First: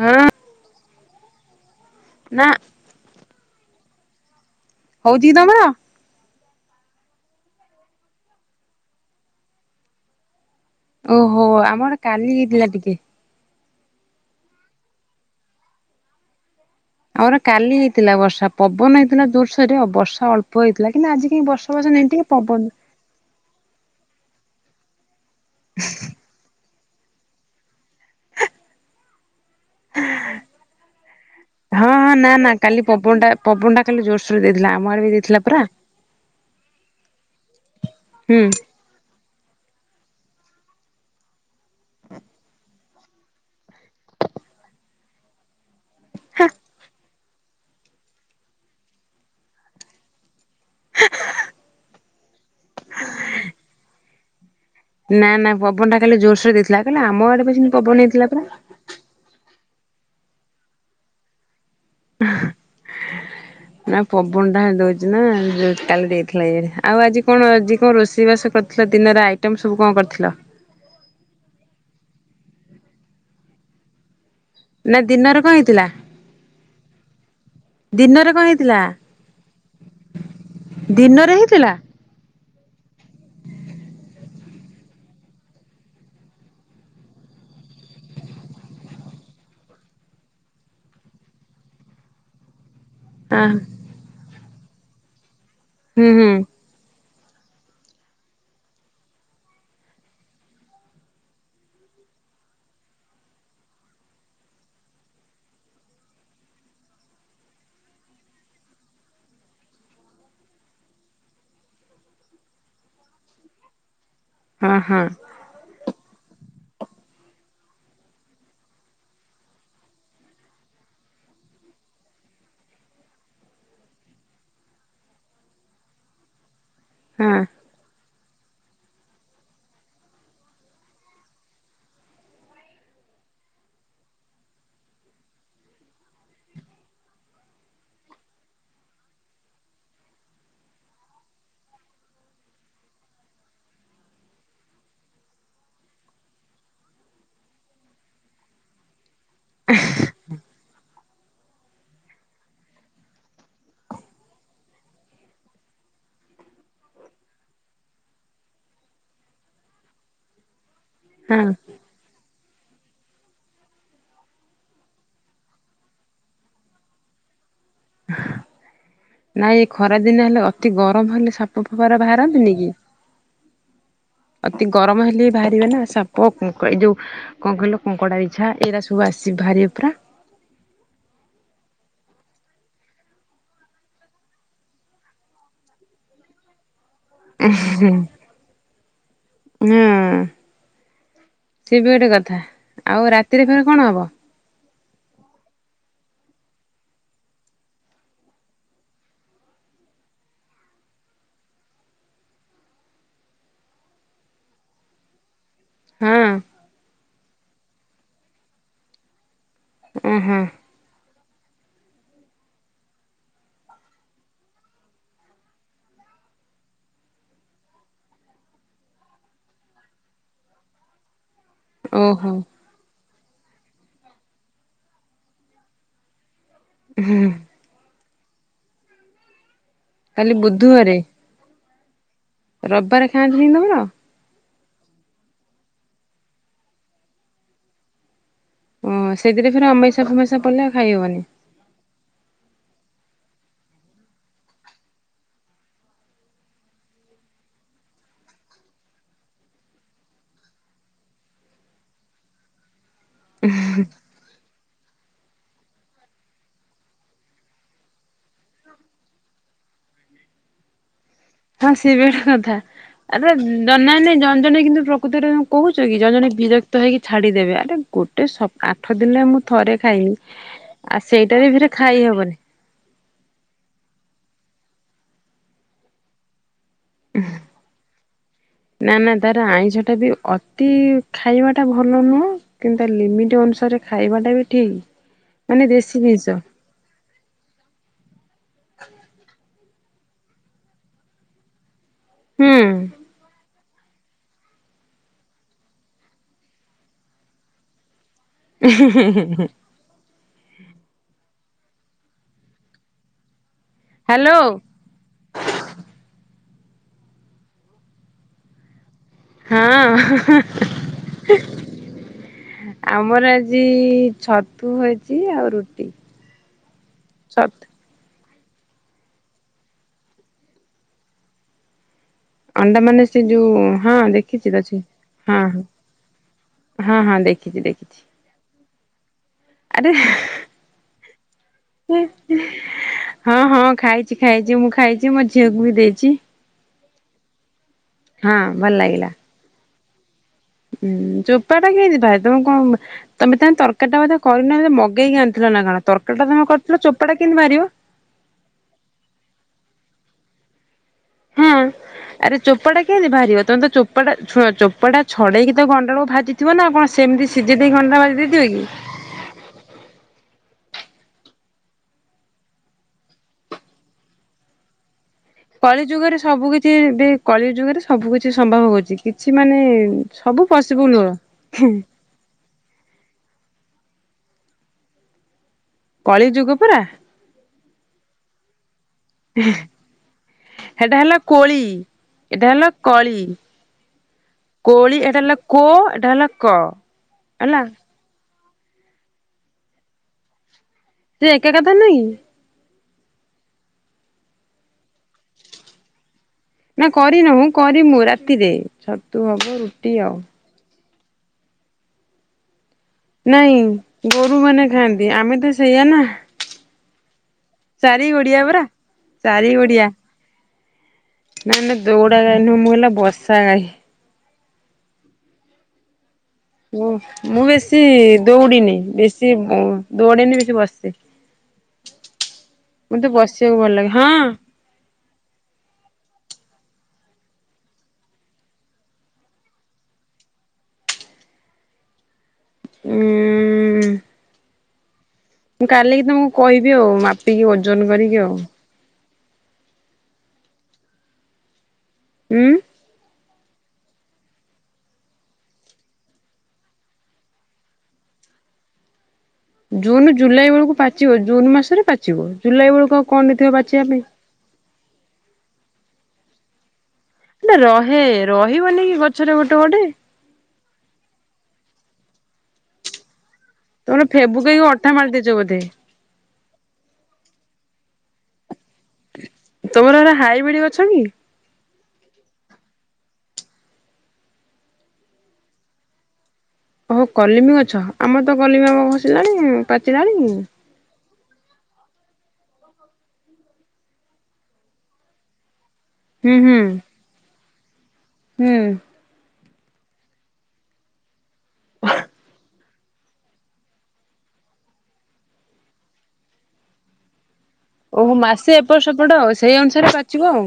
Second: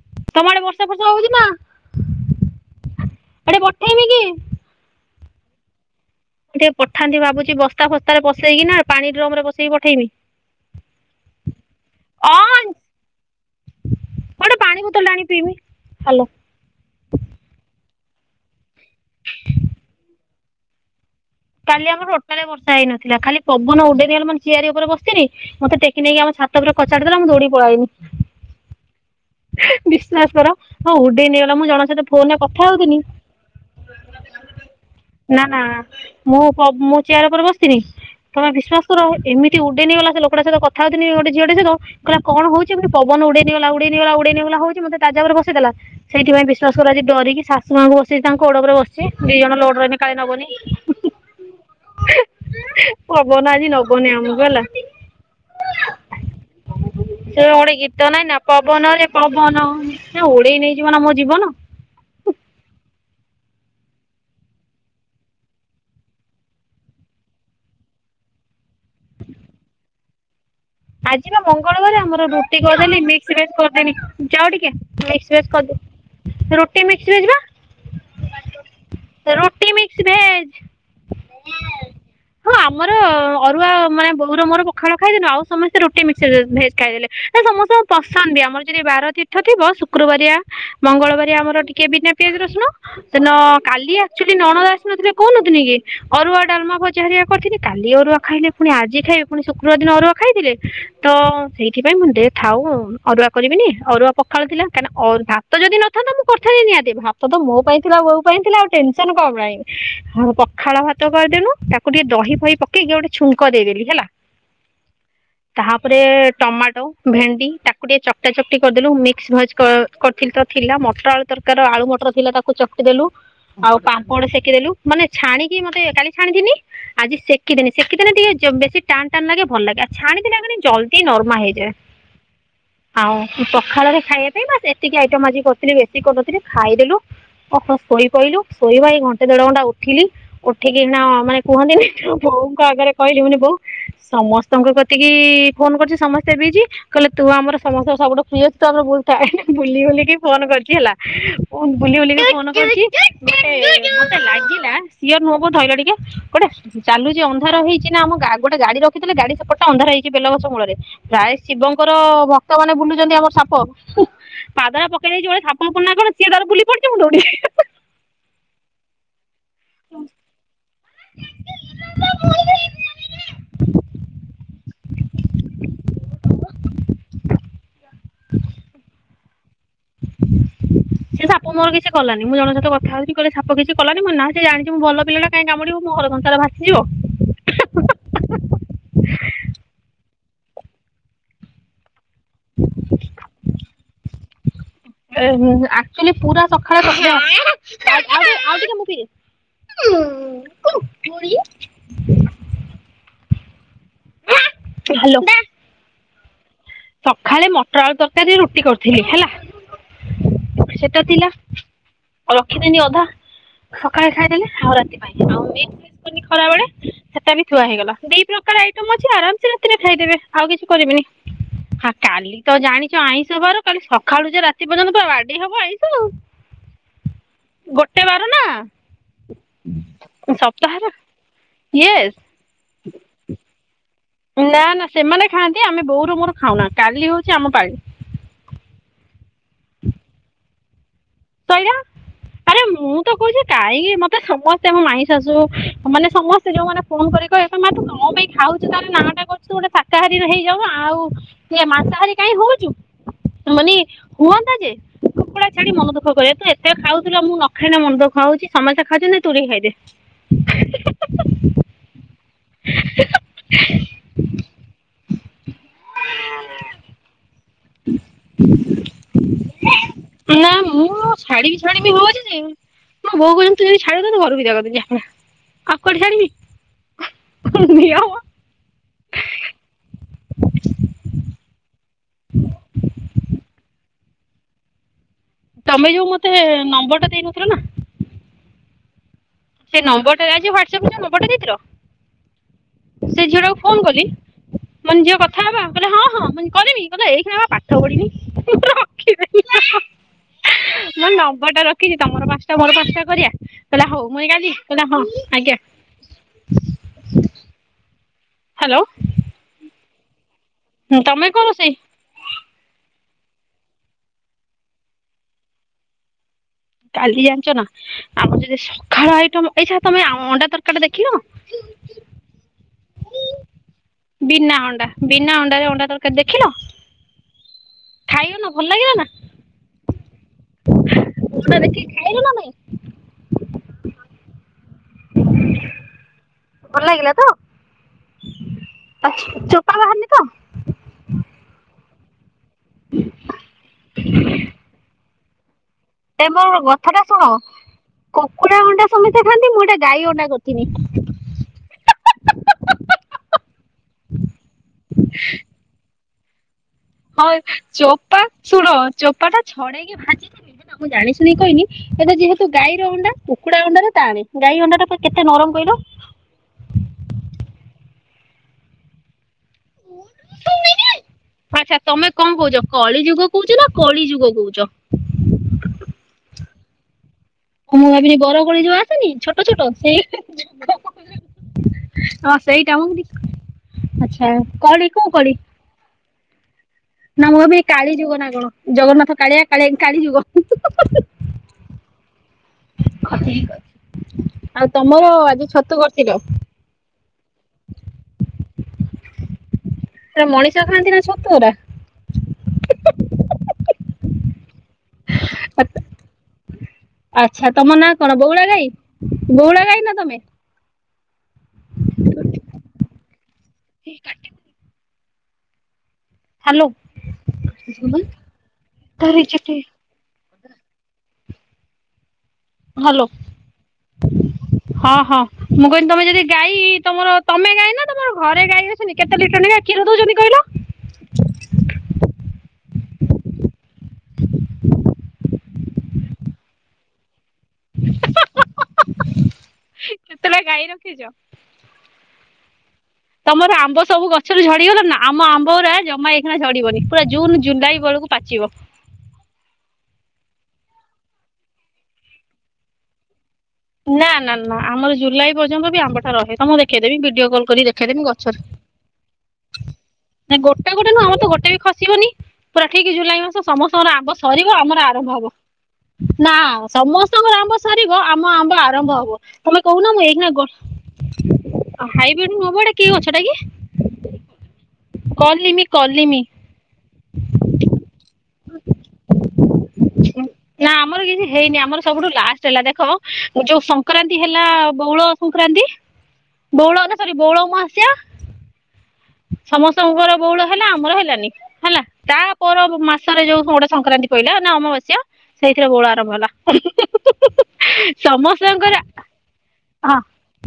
ହଁ ତମ ଆଡେ ବର୍ଷା ଫର୍ଷା ହଉଛି ନା ନା ହାଡେ ପଠେଇମି କି। ହଉଛି କି ତମର। ମୁ ଟିକେ ପଠାନ୍ତି ଭାବୁଛି, ବସ୍ତା ଫସ୍ତା ରେ ପସେଇକିନା ପାଣି ଡ୍ରମ ରେ ପସେଇକି ପଠେଇମି। ହୋ ଆମର କାଲି ହେଇଥିଲା ଟିକେ। ମା ଗୋଟେ ପାଣି ବୋତଲ ଟେ ଅନେନି ପିଇବି ହ୍ୟାଲୋ। ଆମର କାଲି ହେଇଥିଲା ବର୍ଷା, ପବନ ହେଇଥିଲା ଜୋରସୋରେ ଆଉ ବର୍ଷା ଅଳ୍ପ ପବନ ହେଇଥିଲା କିନ୍ତୁ ଆଜି କାଇଁ ବର୍ଷା ଫର୍ଷା ନାଇଁ ଟିକେ ପବନ ଥିଲା ଖାଲି ପବନ ଉଡେଇନେଇଗଲା ମାନେ ଚିଆର ଉପରେ ବସିଥିଲି ମତେ ଟେକି ନେଇକି ଆମ ଛା ଛାତ ଉପରେ କଚାଡ଼ି ଦେଲା ମୁଁ ଦୌଡ଼ି ପଳାଇଲି। [unintelligible] ବିଶ୍ଵାସ କର ହଉ ଉଡେଇ ନେଇଗଲା, ମୁଁ ହଁ ଜଣଙ୍କ ସହିତ ହଁ ନା ଫୋନରେ ନା କଥା କାଲି ହଉଥିଲି ପବନଟା ପବନଟା କାଲି ଜୋରସୋରେ ଦେଇଥିଲା [unintelligible] ଆମ ଆଡେ ବି ଦେଇଥିଲା ନା, ନା ପରା ମୁଁ ମୁଁ ଚେୟାର ଉପରେ ବସିିଥିଲି ହୁଁ। ତମେ ବି ବିଶ୍ୱାସ କର ଏମତି ଉଡେଇ ନେଇଗଲା ସେ ଲୋକଟା ସହିତ କଥା ହଉଥିଲି ଗୋଟେ ଝିଅଟେ ସହିତ କହିଲା କଣ ହଉଛି ଏମିତି ପବନ ଉଡେଇ ନେଇଗଲା ଉଡେଇ ନେଇଗଲା ଉଡେଇ ନେଇଗଲା ହଉଛି ମତେ ତାଜା ଉପରେ ବସେଇଦେଲ। ସେଇଥିପାଇଁ ବିଶ୍ୱାସକର ଆଜି ଡରିକି ଶାଶୁମାଙ୍କୁ ବସିିକି ତାଙ୍କ ଗୋଡ଼ ଉପରେ ବସିଛି ଦି ଜଣ ଲୋଡ୍ କାଳେ ନବନି [unintelligible] ପବନ ଆଜି ନବନି ଆମକୁ ହେଲା। ନା, ନା ପବନଟା କାଲି ଜୋରସେ ଦେଇଥିଲା କହିଲେ ଆମ ସେ ଆଡେ ଗୋଟେ ଗୀତ ପବନ ନାଇଁ ହେଇଥିଲା ନା ପରା ପବନରେ ପବନ ନା ଉଡେଇ ନେଇଯିବ ନା ମୋ ଜୀବନ ନା ପବନଟା ଦଉଚି ନା ଜୋରେ କାଲି ଦେଇଥିଲା ଇଆଡେ ଆଉ ଆଜି କଣ ଆଜି କଣ ରୋଷେଇବାସ କରି ଥିଲ ଦିନରେ ଆଇଟମ୍ ସବୁ କଣ କରିଥିଲ? ଆଜି ବା ମଙ୍ଗଳବାର ଆମର ରୁଟି କରିଦେଲି ମିକ୍ସଭେଜ କରିଦେଲି। ଯାଅ ଟିକେ ନା ଦିନରେ କଣ ମିକଭେଜ୍ ହେଇଥିଲା କରିଦେ ରୁଟି ମିକ୍ସଭେଜ୍ ବା ଦିନରେ କଣ ହେଇଥିଲା ରୁଟି ମିକ୍ସ ଭେଜ [unintelligible] ଦିନରେ ହେଇଥିଲା? ହଁ ଆମର ଅରୁଆ ମାନେ ବୋଉର ମୋର ପଖାଳ ଖାଇଦେଲୁ ଆଉ ସମସ୍ତେ ରୁଟି ମିକ୍ସଭେଜ୍ ଖାଇଦେଲେ ନା ସମସ୍ତଙ୍କୁ ପସନ୍ଦ ବି ଆମର ଯଦି ବାର ତୀର୍ଥ ଥିବ ଶୁକ୍ରବାରିଆ ମଙ୍ଗଳବାରିଆ ଆମର ଟିକେ ବିନା ପିଆଜ ରସୁଣ ସେଦିନ ଆଁ କାଲି ଆକ୍ଚୁଆଲି ନଣନ୍ଦ ଆସିଥିଲେ କହୁନଥିଲିକି ହୁଁ ହୁଁ ଅରୁଆ ଡାଲମା ଭଜା ପୂଜା ଘେରିକା କରିଥିଲି କାଲି ଅରୁଆ ଖାଇଲେ ପୁଣି ଆଜି ଖାଇବେ ପୁଣି ଶୁକ୍ରବାର ଦିନ ଅରୁଆ ଖାଇବେ ତ ସେଇଥିପାଇଁ ମୁଁ ଦେ ଥାଉ ଅରୁଆ କରିବିନି ଅରୁଆ ପଖାଳ ଥିଲା କାଇଁକିନା ଅ ଭାତ ଯଦି ନଥାନ୍ତା ମୁଁ କରିଥାଆନ୍ତି ନିହାତି ଭାତ ତ ମୋ ପାଇଁ ଥିଲା ବୋଉ ପାଇଁ ଥିଲା ଆଉ ଟେନସନ୍ କଣ ପାଇଁ। ହଁ ପଖାଳ ଭାତ କରିଦେଲୁ ତାକୁ ଟିକେ ଦହି ଫହି ପକେଇକି ଗୋଟେ ଛୁଙ୍କ ଦେଇଦେଲି ହେଲା। ହଁ, ହଁ ତାପରେ ଟମାଟୋ, ଭେଣ୍ଡି ତାକୁ ଟିକେ ଚକଟା ଚକଟି କରିଦେଲୁ ମିକ୍ସଭେଜ୍ କ କରିଥିଲି ତ ଥିଲା ମଟର ଆଳୁ ତରକାରୀ ଆଳୁ ମଟର ଥିଲା ତାକୁ ଚକଟି ଦେଲୁ ଆଉ ପାମ୍ପଡ ସେକିଦେଲୁ ମାନେ ଛାଣିକି ମତେ କାଲି ଛାଣିିଥିଲି। ଆଜି ହଁ ସେକିଦିନି ସେକିଦିନି ଟିକେ ବେଶୀ ଟାନ୍ ଟାନ୍ ଲାଗେ ଭଲ ଲାଗେ ଆ ଛାଣି ଛାଣିଣା କ୍ଷଣି ଜଳଦି ନର୍ମା ହେଇଯାଏ। ଆଉ ପଖାଳରେ ଖାଇବା ପାଇଁ ବାସ ଏତିକି ଆଇଟମ୍ ଆଜି କରିଥିଲି ବେଶୀ କରିନଥିଲି ଖାଇଦେଲୁ। ଆ ଶୋଇ ପଇଲୁ ଶୋଇବାଇ ଘଣ୍ଟେ ଦେଢ ଘଣ୍ଟା ଉଠିଲି ଉଠିକି ନା ମାନେ କୁହନ୍ତିନି ବୋଉଙ୍କ ଆଗରେ କହିଲି ମୁ ବୋଉ ସମସ୍ତଙ୍କ କଥା ଏତିକି ଫୋନ୍ କରୁଛି ସମସ୍ତେ ଏ ବିଜି କହିଲେ ତୁ ଆମର ସମସ୍ତେ ସବୁଠୁ୍ ଫ୍ରୀ ଅଛୁ ତୁ ଆଗ ବୁଝ୍ ଟାଏଡ୍ ବୁଲି ବୁଲିକି ଫୋନ୍ କରୁଛି ହେଲା ଫୋନ୍ ବୁଲି ବୁଲିକି ଫୋନ୍ କରଛି ମତେ ଲାଗିଲା ସିଏ ନୁହବେ ଧଇଲ ଟିକେ ଗୋଟେ ଚାଲୁଚି ଅନ୍ଧାର ହେଇଚି ନା ଆମ ଗୋଟେ ଗାଡି ରଖିଥିଲେ ଗାଡି ସେପଟ ଅନ୍ଧାର ହେଇଛି ବେଲଗଛ ମୂଳରେ ପ୍ରାୟ ହଁ ଶିବଙ୍କର ଭକ୍ତମାନେ ବୁଲୁଛନ୍ତି ଆମ ସାପ ପାଦଟା ପକେଇ ଯୋଉ ସାପ ମାପ କଣ ସିଏ ତାର ବୁଲି ପଡିିଚି ମୁଁ ଦୌଡି [unintelligible] ନାଇଁ ଏ ଖରାଦିନ ହେଲେ ଅତି ଗରମ ହେଲେ ସାପ ଫାପ ରେ ବାହାରନ୍ତିନି କି ଅତି ଗରମ ହେଲେ ବି ବାହାରିବେ ନା ସାପ ଏଇ ଯୋଉ କଣ କହିଲ କଙ୍କଡାବିଛା ଏଇରା ସବୁ ଆସି ବାହାରିବେ ପରା [unintelligible] ସେ ସାପ ମୋର କିଛି କଲାନି ମୁଁ ଜଣଙ୍କ ସହିତ କଥାହଉଛି କହିଲେ ସାପ କିଛି କଲାନି ମୁଁ ନା ସେ ଜାଣିଛି ମୁଁ ଭଲ ପିଲାଟା କାଇଁ କାମୁଡିବ ମୋ ଘର ସଂସାର ଭାସିଯିବ। [unintelligible] ହୁଁ। ସିଏ ବି ଗୋଟେ କଥା। ଆଉ ରାତିରେ ଫେଣେ କଣ ହବ? [inaudible] ଏ ହୁଁ ହୁଁ ଆକଚୁଏଲି ପୁରା ସକାଳେ [unintelligible] ଆଉ ଟି ଆଉ ଟିକେ ଆଉ ଟିକେ ମୁଁ ପିଇଦେ [unintelligible] [unintelligible] ହାଲୋ। ହୁଁ। ସଖାଳେ ମଟର ଆଳୁ ତରକାରୀ ରୁଟି କରୁଥିଲି ହେଲା। ଉଁ ହୁଁ। ସେଇଟା ଥିଲା ରଖିଦେନି ଅଧା। ସକାଳେ ଖାଇଦେଲି ଆଉ ରାତି ପାଇଁ ଆଉ ଏଇ [unintelligible] ଖାଇବନି ଖରାବେଳେ ସେଟା ବି ଥୁଆ ହେଇଗଲା ଦି ପ୍ରକାର ଆଇଟମ୍ ଅଛି ଆରାମ ସେ ରାତିରେ ଖାଇଦେବେ ଆଉ କିଛି କରିବେନି। ହା କାଲି ଓହୋ। ତ ଜାଣିଚ ଆଇଁଷ ବାର। କାଲି ସକାଳୁ ଯେ ରାତି ପର୍ଯ୍ୟନ୍ତ ବାଡେଇ ହବ ଆଇଁଷ ଆଉ। [unintelligible] ଉ ହୁଁ। ଗୋଟେ ବାର ନା। କାଲି ସପ୍ତାହରେ ବୁଧବାରେ ୟେସ୍। ରବିବାରେ ଖାନ୍ତିନିକି ତମର? ନା ନା ସେମାନେ ଖାଆନ୍ତି। ଆମେ ବୋଉର ମୋର ଖାଉନା କାଲି ହୋଉଚି ଆମ ପାଳି। ଓ ସେଥିରେ ଫେରେ ଅମେଇଷା ଫମେଇଷା ପଡିଲେ ଆଉ ଖାଇହବନି। ତୟା [unintelligible] ଆରେ ମୁଁ ତ କୋହୁଚି କାଇଁ ମତେ ସମସ୍ତେ ମୋ ମାଇଁ ଶାଶୁ ମାନେ ସମ ସ୍ତେ ଯୋଉମାନେ ଫୋନ୍ କରିକି କହିବେ ମା ତୁ କଣ ପାଇଁ ଖାଉଚୁ ତାହେଲେ ନାଁ ଟା କରୁଚୁ ସ ଶାକାହାରୀ ହେଇଯାଉନୁ ଆଉ ସେ ମାଂସାହାରୀ କାଇଁ ହୋଉଚୁ, ମାନେ ହୁଅନ୍ତା ଯେ କୁକୁଡା ଛାଡି ମନ ଦୁଃ ଖ ତୁ ଏତେ ଖାଉଥିଲୁ ମୁଁ ନଖାଇଲେ ମନ ଦୁଃଖ ହୋଉଚି। ସମସ୍ତେ ଖାଉଚନ୍ତି ତୁ ବି ଖାଇଦେ। ହଁ ସିଏ ବି ଗୋଟେ କଥା। ଆରେ ଜଣେ ଜଣେ ଜଣେ କିନ୍ତୁ ପ୍ରକୃତିରେ କୋହୁଚ କି ଜଣେ ଜଣେ ବିରକ୍ତ ହେଇକି ଛାଡିଦେବେ ଆ ଆରେ ଗୋଟେ ସପ ଆଠ ଦିନରେ ମୁଁ ଥରେ ଖାଇମି ନା ମୁଁ ଆଉ ସେଇଟା ବି ଛାଡ଼ିବି ଫେରେ ଛାଡ଼ିବି ଖାଇ ହେଉଛି ହବନି। ଯେ ମୋ ବୋଉ କୋହୁଚନ୍ତି ତୁଯଦି ଛାଡିବୁ ତତେ ଘରୁ ବିଦା କରିଦେବି ଆଉ କୁଆଡେ ଛାଡିମି। [unintelligible] ନିଅ ମ। ନା ନା ତାର ଆଇଁଷ ଟା ବି ଅତି ଖାଇବା ଟା ଭଲ ନୁହଁ କିନ୍ତୁ ତା ଲିମିଟ୍ ଅନୁସାରେ ଖାଇବାଟା ବି ଠିକ୍। ମାନେ ତମେ ଦେଶୀ ଯୋଉ ଜିନିଷ ମତେ ନମ୍ବରଟା ଦେଇନଥିଲ ନା। ସେଇ ନମ୍ବରଟାରେ ଆଜି ହ୍ୟୁଟସ‌ଆପରେ ଯୋଉ ନମ୍ବରଟା ଦେଇଥିଲ। ହୁଁ। ସେ ଝିଅଟାକୁ ଫୋନ୍ କଲି। ମୁଁ କହିଲି ଝିଅ କଥା ହବା କହିଲା ହଁ ହଁ। ମୁଁ କରିମି କହିଲା ଏଇଖିଣା ପା ପାଠ ପଢିବି। ଉହୁଁ ଉହୁଁ ହୁଁ ହୁଁ। [unintelligible] ମୋ ନମ୍ବରଟା ରଖିକି ତମର ପାଞ୍ଚଟା ମୋର ପାଞ୍ଚଟା କରିବା କହିଲା ହୋଉ ମୁଁଇଁ ହ୍ୟାଲୋ କଲିି। କହିଲା ହଁ ଆଜ୍ଞା। ହାଲୋ। ହଁ। [unintelligible] ହୁଁ ତମେ କଣ ରୋଷେଇ? ଆମର ଆଜି ଛତୁ ହେଇଚି ଆଉ ରୁଟି। କାଲି ଜାଣିଚ ଛତ୍ ନା। ଆମର ଯଦି ସକାଳ ଆଇଟମ୍ ଏଇ ଛ ତମେ ଆ ଅଣ୍ଡା ତରକାରୀ ଟା ଦେଖିନ। ଅଣ୍ଡା ମାନେ ସେ ଯୋଉ ହଁ ଦେଖିଚି ବିନା ଅଛି ଅଣ୍ଡା ବିନା ହଁ। ଅଣ୍ଡା ହଁ ତରକାରୀ ଦେଖିନ? ହଁ ହଁ ଦେଖିଚି ଦେଖିଚି। ଭଲ ଲାଗିଲା ନା? ଆରେ ହା ହଁ ହଁ ଖାଇଚି ଖାଇଚି ମୁଁ ଖାଇଚି ମୋ ଝିଅକୁ ବି ଦେଇଚି। ଭଲ ଲାଗିଲା ତ ହଁ ଚୋପା ବାହାରିନି ତ? ହୁଁ ଚୋପା ଟା କେମତି ବାହା ତମେ କଣ ତମେ ତ ତରକାରୀ ଟା ବୋଧେ କରିନା ମଗେଇକି ଆଣିଥିଲ ନା କଣ ତର ସେଇଟା ତମେ କରିଥିଲ ଚୋପା ଟା କେମିତି ବାହାରିବ। କୁକୁଡା ଅଣ୍ଡା ସମସ୍ତେ ଖାଆନ୍ତି ମୁଁ ଏଟା ଗାଈ ଅଣ୍ଡା କରିଥିନି। ହଁ ଆରେ ଚୋପାଟା କେମିତି ବାହାରିବ ତମେ ତ ଚୋପାଟା ଶୁଣ ଚୋପାଟା ଛଡେଇକି ଗଣ୍ଡାଳୁ କୁ ଭାଜି ଥିବ ନା କଣ ହଁ ସେମିତି ସିଝେଇ ଦେଇ ଗଣ୍ଡା ଭାଜି ଚୋପା ଦେଇଥିବ କି? ଶୁଣ ଚୋପା ଟା ଛଡେଇକି ଭାଜି ଥିଲି ମୁଁ ଜାଣିଶୁଣିି କହିନି ଏବେ ଯେହେତୁ ଗାଈର ଅଣ୍ଡା କୁକୁଡା ଅଣ୍ଡା ଟା ଟାଣେ ଗାଈ ଅଣ୍ଡା ଟା ପୁରା କେତେ ନରମ କହିଲ? କଳି ଯୁଗରେ ସବୁ କିଛି ବି କଳି ଯୁଗରେ ସବୁ କିଛି ସମ୍ଭବ ହଉଚି କି ଛି ମାନେ ସବୁ ପଶିବୁ ନୂଅଁ। ଆଚ୍ଛା ତମେ କଣ କହୁଚ କଳି ଯୁଗ କହୁଚ ନା କଳି ଯୁଗ କହୁଚ? କଳି ଯୁଗ ପୁରା। [unintelligible] [unintelligible] ଆଚ୍ଛା ହେଟା ହେଲା କୋଳି ଏଟା ହେଲା କଳି କଳି କୋଳି କୋଉ ଏଇଟା କଳି? ହେଲା କୋ ଏଟା ହେଲା କ। ନା ମୁଁ ଭାବେ ହେଲା କାଳି ଯୁଗ ନା କଣ ଜଗନ୍ନାଥ କାଳିଆ କାଳିଆ କାଳି ଯୁଗ। ସେଏକା କଥା ନୁହଁ କି? ଆଉ ତମର ଆଜି ଛତୁ କରିଥିଲ। ନା କରିନହୁଁ କରିମୁ ରାତିରେ ଛତୁ ହବ ରୁଟି ହବ। ସେଟା ମଣିଷ ଖାଆନ୍ତି ନା ଛତୁରା? ନାଇଁ ଗୋରୁ ମାନେ ଖାଆନ୍ତି ଆମେ ତ ସେଇଆ ନା। ଆଚ୍ଛା ତମ ନାଁ ଚାରି କଣ ଗୋଡିଆ ବଉଳା ପରା। ଗାଈ, ଚାରି ବଉଳା ଗାଈ ଗୋଡିଆ ନା ତମେ? ନା ନା ଦୌଡା ଗାଈ ନୁହଁ ମୁଁ ହେଲା ବର୍ଷା ଗାଈ। [inaudible] ହ୍ୟାଲୋ ଉଁ ମୁଁ ବେଶୀ ଦୌଡିିନି ବେଶୀ ଦୌଡ଼େଇନି ଦେଶି ବସେ, ହ୍ୟାଲୋ ମତେ ବସିବାକୁ ଭଲ ଲାଗେ ହଁ। ହଁ ହଁ ମୁଁ କହିଲି ତମେ ଯଦି ଗାଇ ତମର ତମେ ଗଈ ନା ତମର ଘରେ ଗାଇ ଅଛି। ଅଛନ୍ତି କେତେ ଲିଟ ର ନେଖା କ୍ଷୀର ଦଉଚନ୍ତି କିହିଲ? ଉଁ [inaudible] ମୁଁ କାଲିକି ତମକୁ କହିବି ଆଉ ମାପିକି ଓଜନ କରିକି ଆଉ। ଉଁ କେତଟା ଗାଈ ରଖିଚ? ଉଁ। ତମର ଆମ୍ବ ସବୁ ଗଛରୁ ଝଡିଗଲା ନା ଆମ ଆମ୍ବା ଜମା ଏଇଖାନା ଝଡିବନି ପୁରା ଜୁନ ଜୁଲାଇ ବେଳକୁ ପାଚିବ। ଜୁନ୍‌ ଜୁଲାଇ ବେଳକୁ ପାଚିବ ଜୁନ ମାସରେ ପାଚିବ, ଜୁଲାଇ ବେଳକୁ ଆଉ କଣ ଥିବ ପାଚି ନାଁ ନାଁ ନା ଆମର ଜୁଲାଇ ପର୍ଯ୍ୟନ୍ତ ବି ଆମ୍ବ ଟା ରହେ ତମକୁ ଦେଖେଇଦେବି ଭିଡିଓ କଲ୍ ଏଁ କରି ରହେ ଦେଖେଇଦେବି ରହିବନି କି ଗଛରେ ଗୋଟେ ଗୋଟେ। ନାଁ ଗୋଟା ଗୋଟା ନୁହଁ ଆମର ତ ଗୋଟେ ବି ଖସିବନି ପୁରା ଠିକ ଜୁଲାଇ ମାସ ସମସ୍ତ ତମର ସରିବ ଫେବୁକେଇକି ଆମର ଅଠା ମାରି ଆରମ୍ଭ ଦେଇଛ ହବ। ବୋଧେ ନାଁ ସମସ୍ତଙ୍କର ଆମ୍ବ ସରିବ ଆମ ଆମ୍ବ ଆରମ୍ଭ ହବ। ତମେ ତମର କହୁନ ଏରା ଏଇଖିନା ଗଣ ହାଇବ୍ରିଡ ଗଛ କି? ହାଇବ୍ରିଡ ନୁହଁ ମଁ ଏଟା କି ଗଛ ଟା କି କଲିମି କଲିମି। ଓହୋ କଲିମି ଗଛ ଆମର ତ କଲିମି ଆମ୍ବ ଖସିଲାଣି ପାଚିଲାଣି। ନାଁ ଆମର କିନ୍ତୁ କିଛିହେଇନି ଆମର ସବୁଠୁଁ ଲାଷ୍ଟ ହେଲା ଦେଖ ଯୋଉଁ ସଂକ୍ରାନ୍ତି ହେଲା ବଉଳ ସଂକ୍ରାନ୍ତି। ହୁଁ ହୁଁ ବଉଁଳ ନାଁ ସରି ବଉଁଳା ଅମାବାସ୍ୟା ହୁଁ। ସମସ୍ତଙ୍କ ଘର ବଉଁଳ ହେଲା ଆମର ହେଲାନି ହେଲା ତାପର ମାସ ଥରେ ଯୋଉଁ ଗୋଟେ ସଂକ୍ରାନ୍ତି ପହିଲା ନାଁ ଅମାବାସ୍ୟା ସେଇଥିରେ ବୋଉଁଳ ଆରମ୍ଭ ହେଲା। ହୁଁ ହୁଁ ହୁଁ ହୁଁ ଓ ହୋ ମାସେ ଏପଟ ସେପଟ ସେଇ ଅନୁସାରେ ହଁ ପାଚିବ ଆଉ।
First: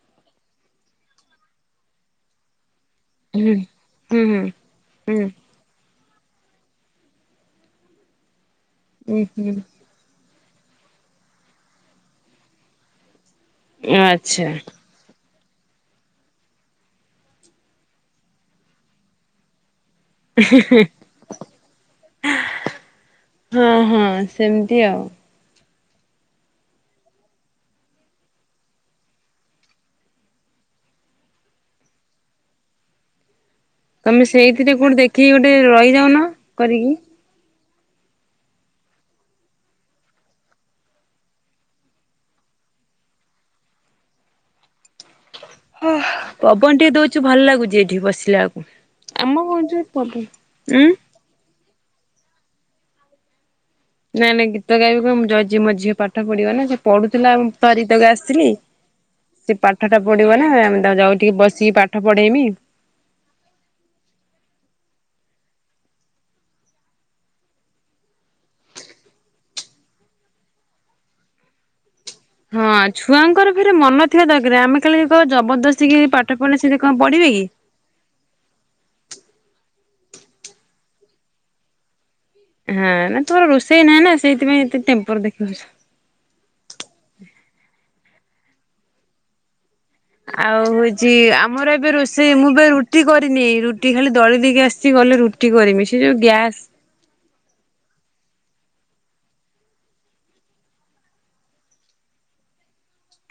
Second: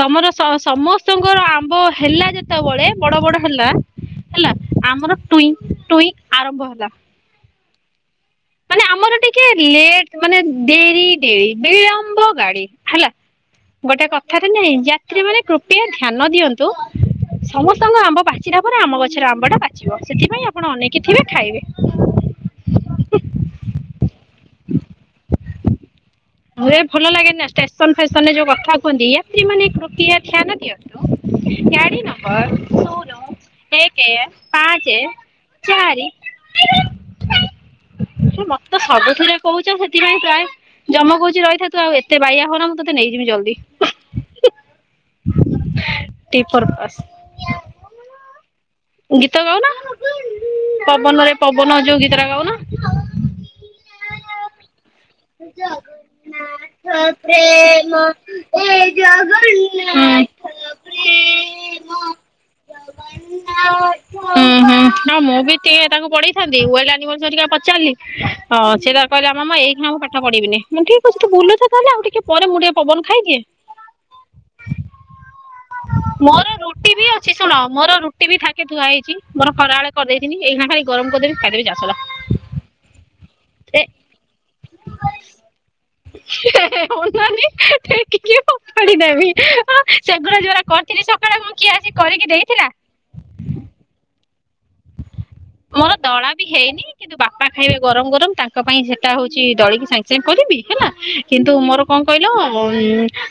ତମର ସ ସମସ୍ତଙ୍କର ଆମ୍ବ ହେଲା ଯେତେ ସେତେବେଳେ ବଡ ବଡ ହୁଁ ହେଲା ହୁଁ ହୁଁ ହେଲା ଆମର ହୁଁ ଟୁଇଁ ଟୁଇଁ ଆରମ୍ଭ ହେଲା। ମାନେ ଆମର ଉଁ ଟିକେ ହୁଁ। ଲେଟ ମାନେ ଡେରି ଡେରି ବିଳମ୍ବ ଗାଡି ହେଲା। ଗୋଟେ ଆଚ୍ଛା କଥାରେ ନାଇଁ ଯା ଯାତ୍ରିମାନେ କୃପେୟା ଧ୍ୟାନ ଦିଅନ୍ତୁ ସମସ୍ତଙ୍କ ଆମ୍ବ ପାଚିଲା ପରେ ଆମ ଗଛରେ ଆମ୍ବ ଟା ପାଚି ପଚିବ। ସେଥିପାଇଁ ଆପଣ ଅନେଇକି ଥିବେ ଖାଇବେ। ଓଁ ହଁ ସେମତି ଆଉ। [unintelligible] ପୁରା ଭଲ ଲାଗେ ନାଁ ଷ୍ଟେସନ ଫେସନ ରେ ଯୋଉଁ କଥା କୁହନ୍ତି ୟାତ୍ରୀ ମାନେ କ୍ରିପେୟା ଧ୍ୟାନା ଦିଅନ୍ତୁ- ଗଡି ନମ୍ବର ସୁନୁ- ଏକ ତମେ ସେଇଥିରେ କୋଉଠି ପାଞ୍ଚେ ଦେଖିକି ଗୋଟେ ଚାରି- ରହିଯାଉନ କରିକି। ମୋତେ ତ ସବୁଥିରେ କହୁଛ ସେଥିପାଇଁ ପ୍ରାୟ- ଯମ କହୁଛି ରହିଥା ତୁ ଆଉ ଏତେ ବାଇଆ ହୋନା ମୁଁ ତୋତେ ନେଇଯିବି ଜଲଦି। ଅଁହଁ ପବନ ଟିକେ ଦଉଛୁ ଭଲ ଲାଗୁଛି ଏଠି ବସିଲା ବେଳକୁ। ଗୀତ ଗାଉନା ପବନରେ ପବନ ଯୋଉଁ ଗୀତଟା ଗାଉନା। ନାଇଁ ନାଇଁ ଗୀତ ଗାଇବି କଣ ମୋ ଝିଅ ପାଠ ପଢିବ ନାଁ ସେ ଜଗନ୍ନାଥ ପଢୁଥିଲା ମୁଁ ପା ଗୀତ ପ୍ରେମ ଗାସ- ଆସିଲି ଏ ସେ ପାଠ ଟା ପଢିବ ଜଗନ୍ନାଥ ନାଁ ମୁଁ ତାକୁ ଯାଉଛି ଟିକେ ବସିକି ପ୍ରେମ ପାଠ ପଢେଇମି। ଜଗନ୍ନାଥ ହୁଁ ହୁଁ ହଁ ମୁଁ ବି ଟିକେ ତାଙ୍କୁ ପଢେଇଥାନ୍ତି ୱାଲେଆନିମ୍ଲସ ହେରିକା ପଚାରିଲି- ହଁ ସେତାର କହିଲା ମାମା ଏଇଖିଣା ମୁଁ ପାଠ ପଢିବିନି ମୁଁକହିଲି ଠିକ ଅଛି ତୁ ବୁଲୁଥା ତାହେଲେ ଆଉ ଟିକେ- ପରେ ମୁଁ ହଁ ଟିକେ ପବନ ଖାଇଦିଏ ଛୁଆଙ୍କର ଫରେ ମନ ଥିବା ଦରକାର ଆମେ କାଲି ଜବରଦସ୍ତି କି ପାଠ ମୋର ପଢେଇଲେ ସେ ରୁଟି କଣ ବି ପଢିବେ ଅଛି କି? ଶୁଣ ମୋର ରୁଟି ବି ଥାକେ ଥୁଆ ହେଇଛି ମୋର ଖରାବେଳେ କରିଦେଇଥିଲି ଏଇକ୍ଷିଣା ଖାଲି ଗରମ କରିଦେବି ଖାଇଦେବୁ ଯା ସଇଲା। ହାଁ ନାଁ ତୁମର ଏ ରୋଷେଇ ନାହିଁ ନାଁ ସେଇଥିପାଇଁ ଏତେ ଟେମ୍ପର ଦେଖଉଛୁ। ହେଃ ହେଃ ଅନାନି ହେଃ ଟେକିକି ଫୋପାଡି ଦେବି ହାଁ। ସେଗୁଡ଼ା ଆଉ ଯୋଉଗୁରା କରିଥିଲି ହଉଛି ସକାଳେ କଣ ଆମର କିଏ? ଏବେ ଆସି ରୋଷେଇ କରିକି ମୁଁ ଏବେ ଦେଇଥିଲା। ରୁଟି କରିନି ରୁଟି ଖାଲି ଦଳି ଦଳି ଦେଇକି ଆସିଛି ଗଲେ ରୁଟି କରିମି ମୋର ସେ ଯୋଉଁ ଦଳା ବି ଗ୍ୟାସ। ହେଇନି କିନ୍ତୁ ବାପା ଖାଇବେ ଗରମ ଗରମ ତାଙ୍କ ପାଇଁ ସେଟା ହଉଛି ଦଳିକି ସାଙ୍ଗେ ସାଙ୍ଗେ କରିବି ହେଲା। କିନ୍ତୁ ମୋର କଣ କହିଲ ଉଁ ମଁ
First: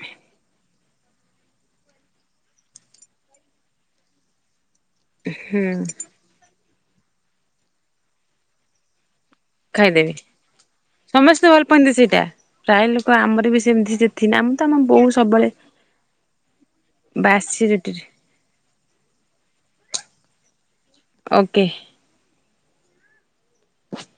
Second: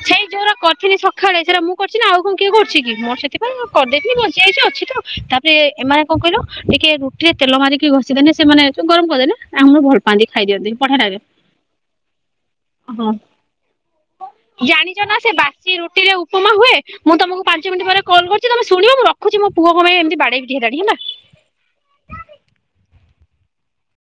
ଠେଇଁ ଯୋଉରା କରି କରିଥିଲି ସଖାଳେ ସେଇରା ମୁଁ କରିୁଛି ନାଁ ଆଉ କଣ କିଏ? କରୁଛି କି ମୋର ସେଥିପାଇ କରିଦେଇଥିଲି ବଞ୍ଚିଯାଇଛି ଅଛିତ ଆଉଁ। ତାପରେ ଏମାନେ କଣ କହିଲ ଟିକେ ରୁଟିରେ ତେଲ ମାରିକି ଘଷିଦେଲେ ସେମାନେ ଗରମ କରିଦେଲେ- ଆମର ଭଲ ଖାଇଦେବି। ପାଆନ୍ତି ଖାଇଦିଅନ୍ତି ବଢିଆ ଲାଗେ। ସମସ୍ତେ ଭଲ ପାଆନ୍ତି ସେଇଟା ପ୍ରାୟ ଅ ହଁ ଲୋକ ଆମର ବି ସେମିତି ଥିଲା ଆମ ତ ଆମ ଜାଣିଚ ବୋଉ ନା ସେ ସବୁବେଳେ ବାସି ରୁଟିରେ ଉପମା ହୁଏ? ମୁଁ ତମକୁ ବାସି ପାଞ୍ଚ ମିନଟି ପରେ ରୁଟିରେ କଲ କରୁଚି ତମେ ଶୁଣିବ ମୁଁ ରଖୁଚି ମୋ ପୁଅ କଣ ପାଇଁ ଏମତି ବାଡ଼େଇି ପିଟି ହେଲାଣି ହେଲା। ଓକେ। [unintelligible]